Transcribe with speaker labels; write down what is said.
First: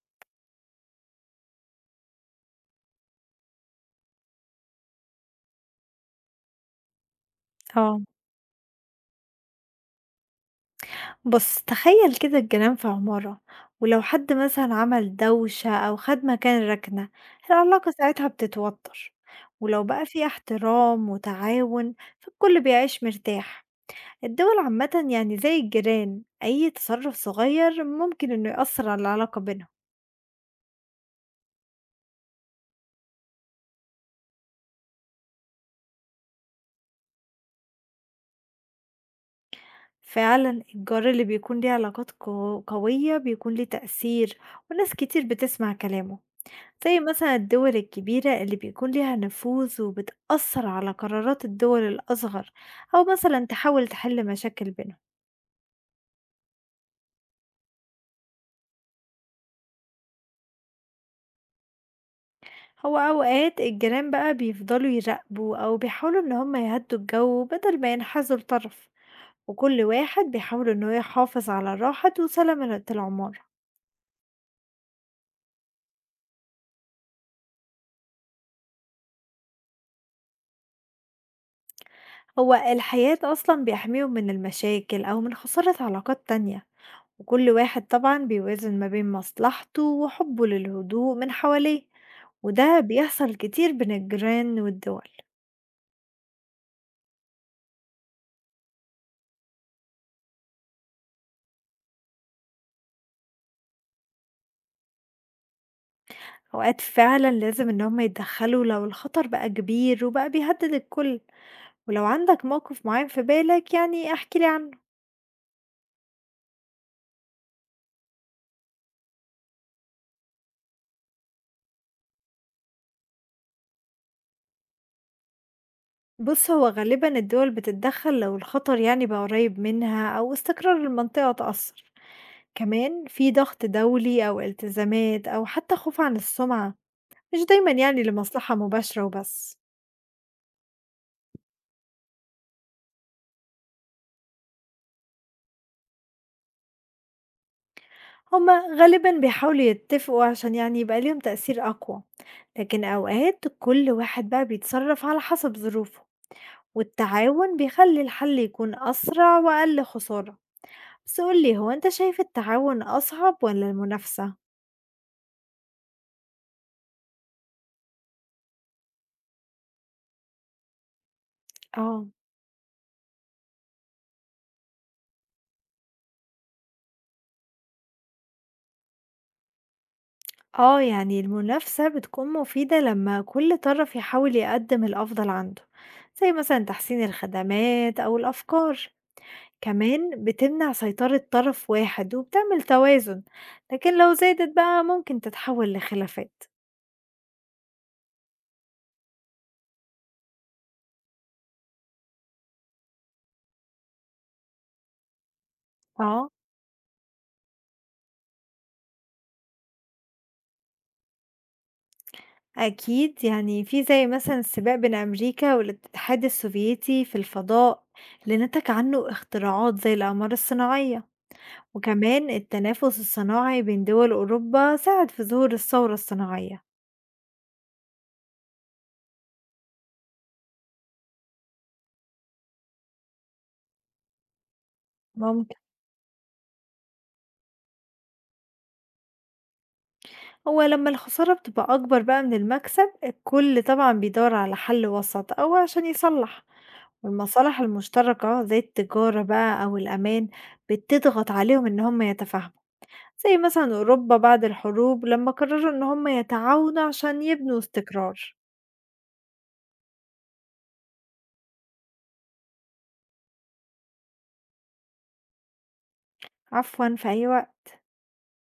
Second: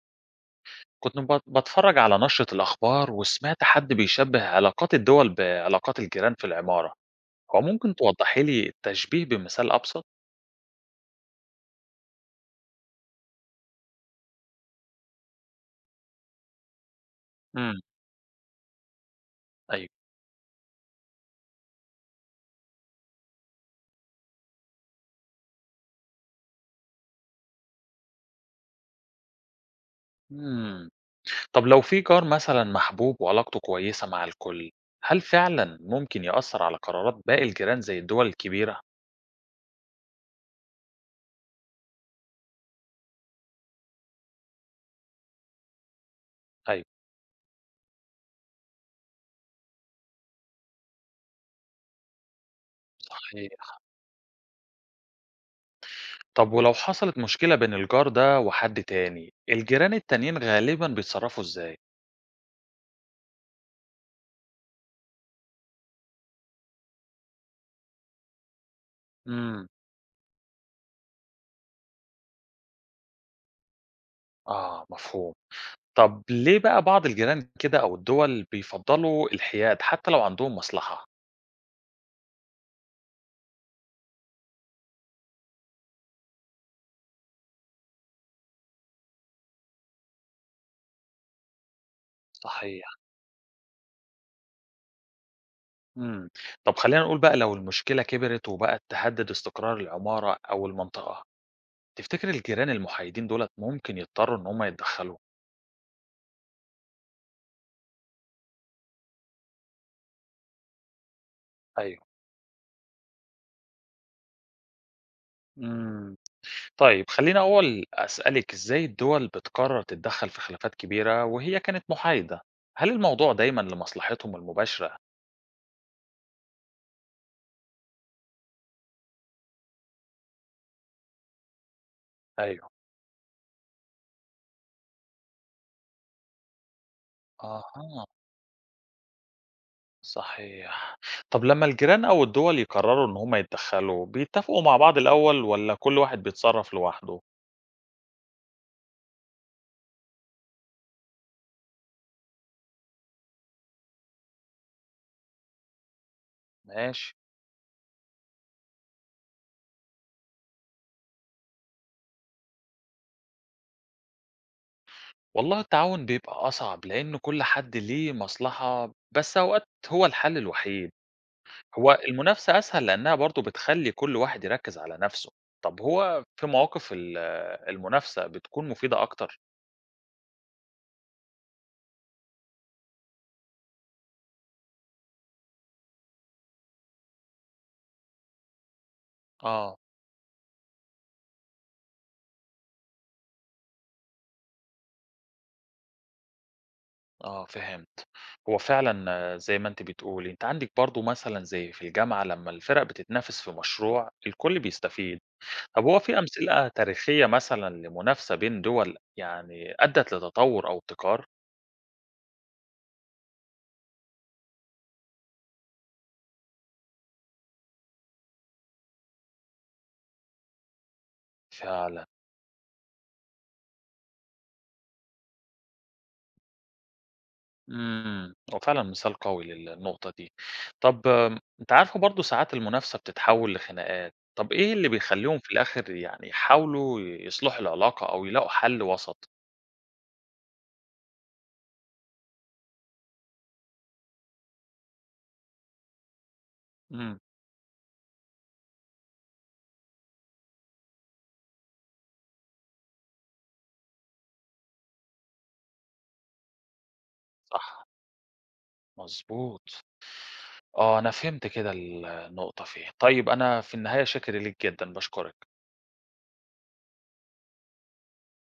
Speaker 1: كنت بتفرج على نشرة الأخبار وسمعت حد بيشبه علاقات الدول بعلاقات الجيران في العمارة. هو ممكن
Speaker 2: آه،
Speaker 1: توضحي لي التشبيه بمثال أبسط؟
Speaker 2: بُص تخيّل كده الجيران في عمارة، ولو حد مثلًا عمل دوشة أو خد مكان ركنة،
Speaker 1: امم،
Speaker 2: العلاقة ساعتها بتتوتر، ولو
Speaker 1: أيوه.
Speaker 2: بقى في احترام وتعاون فالكل بيعيش مرتاح. الدول عامةً يعني زي الجيران، أي تصرف صغير ممكن إنه يأثر على العلاقة بينهم.
Speaker 1: امم طب لو في جار مثلا محبوب وعلاقته كويسة مع الكل، هل فعلا ممكن يأثر على قرارات باقي الجيران زي الدول الكبيرة؟
Speaker 2: فعلًا الجار اللي بيكون ليه علاقات قوية بيكون ليه تأثير وناس كتير بتسمع كلامه.
Speaker 1: أيوه،
Speaker 2: زي مثلًا الدول الكبيرة اللي بيكون ليها نفوذ وبتأثّر على قرارات الدول الأصغر، أو مثلًا
Speaker 1: صحيح.
Speaker 2: تحاول تحل مشاكل بينهم.
Speaker 1: طب ولو حصلت مشكلة بين الجار ده وحد تاني، الجيران التانيين غالبا بيتصرفوا إزاي؟
Speaker 2: هو أوقات الجيران بقى بيفضلوا يراقبوا أو بيحاولوا إن هم يهدّوا الجو بدل ما ينحازوا لطرف،
Speaker 1: امم،
Speaker 2: وكل واحد بيحاول إن هو يحافظ على راحة وسلامة العمارة.
Speaker 1: آه مفهوم. طب ليه بقى بعض الجيران كده أو الدول بيفضّلوا الحياد حتى لو عندهم مصلحة؟
Speaker 2: هو الحياة أصلًا بيحميهم من المشاكل أو من خسارة علاقات تانية، وكل واحد طبعًا بيوازن ما بين مصلحته وحبه للهدوء من حواليه. وده
Speaker 1: صحيح.
Speaker 2: بيحصل كتير بين الجيران والدول.
Speaker 1: إمم. طب خلّينا نقول بقى لو المشكلة كبرت وبقت تهدد استقرار العمارة أو المنطقة، تفتكر الجيران المحايدين دُولة ممكن يضطروا إن هم يتدخّلوا؟
Speaker 2: أوقات فعلا لازم إن هما يتدخلوا لو الخطر بقى كبير وبقى بيهدد الكل. ولو
Speaker 1: أيوه.
Speaker 2: عندك موقف معين في بالك يعني احكي لي عنه.
Speaker 1: إمم. طيب خلّيني أول أسألِك إزاي الدول بتقرر تتدخّل في خلافات كبيرة وهي كانت محايدة؟ هل الموضوع دايمًا لمصلحتهم المباشرة؟
Speaker 2: بص هو غالبا الدول بتتدخل لو الخطر يعني بقى قريب منها أو استقرار المنطقة اتأثر.
Speaker 1: أيوه.
Speaker 2: كمان في ضغط دولي أو التزامات أو حتى خوف عن السمعة، مش
Speaker 1: أها.
Speaker 2: دايما يعني لمصلحة مباشرة وبس.
Speaker 1: صحيح. طب لمّا الجيران أو الدول يقرروا إن هم يتدخلوا، بيتفقوا مع بعض الأول والّا كل واحد بيتصرف لوحده؟
Speaker 2: هما غالبا بيحاولوا يتفقوا عشان يعني يبقى ليهم تأثير أقوى، لكن أوقات كل واحد بقى بيتصرف على حسب ظروفه.
Speaker 1: ماشي.
Speaker 2: والتعاون بيخلي الحل يكون أسرع وأقل خسارة. بس قولي، هو أنت شايف التعاون أصعب ولا المنافسة؟
Speaker 1: والله التعاون بيبقى أصعب لأن كل حد ليه مصلحة، بس أوقات هو الحل الوحيد. هو
Speaker 2: اه
Speaker 1: المنافسة أسهل لأنها برضه بتخلّي كل واحد يركّز على نَفْسه. طب هو في مواقف المنافسة بتكون مفيدة أكتر؟
Speaker 2: اه. يعني المنافسة بتكون مفيدة لما كل طرف يحاول يقدم الأفضل عنده، زي مثلا تحسين الخدمات أو الأفكار.
Speaker 1: آه.
Speaker 2: كمان بتمنع سيطرة طرف واحد وبتعمل توازن، لكن لو زادت بقى ممكن تتحول لخلافات.
Speaker 1: آه فهمت. هو فعلًا، زي ما أنتِ بتقولي، أنتِ عندِك برضه مثلًا زي في الجامعة لمّا الفرق بتتنافس في مشروع الكل بيستفيد. طب هو في
Speaker 2: اه
Speaker 1: أمثلة تاريخية مثلًا لمنافسة بين دول يعني أدّت لتطور أو ابتكار؟
Speaker 2: أكيد، يعني في زي مثلا السباق بين أمريكا والاتحاد السوفيتي في الفضاء اللي نتج عنه اختراعات زي الأقمار الصناعية.
Speaker 1: فعلًا.
Speaker 2: وكمان التنافس الصناعي بين دول أوروبا ساعد في ظهور الثورة الصناعية.
Speaker 1: هو فعلًا مثال قوي للنقطة دي. طب أنتِ عارفة برضه ساعات المنافسة بتتحول لخناقات، طب إيه اللي بيخلّيهم في
Speaker 2: ممكن،
Speaker 1: الآخر يعني يحاولوا يصلحوا العلاقة أو يلاقوا حل وسط؟
Speaker 2: هو لما الخسارة بتبقى أكبر بقى من المكسب الكل طبعا بيدور على حل وسط أو عشان يصلح.
Speaker 1: إمم،
Speaker 2: والمصالح المشتركة زي التجارة بقى أو الأمان بتضغط عليهم إن هم يتفاهموا، زي مثلًا أوروبا بعد الحروب لمّا قرروا إن هم يتعاونوا عشان يبنوا
Speaker 1: صح،
Speaker 2: استقرار.
Speaker 1: مضبوط. آه، أنا فهمت كده النقطة فين. طيب أنا في النهاية شاكر ليك جدًا، باشكرك.
Speaker 2: عفوًا، في أي وقت.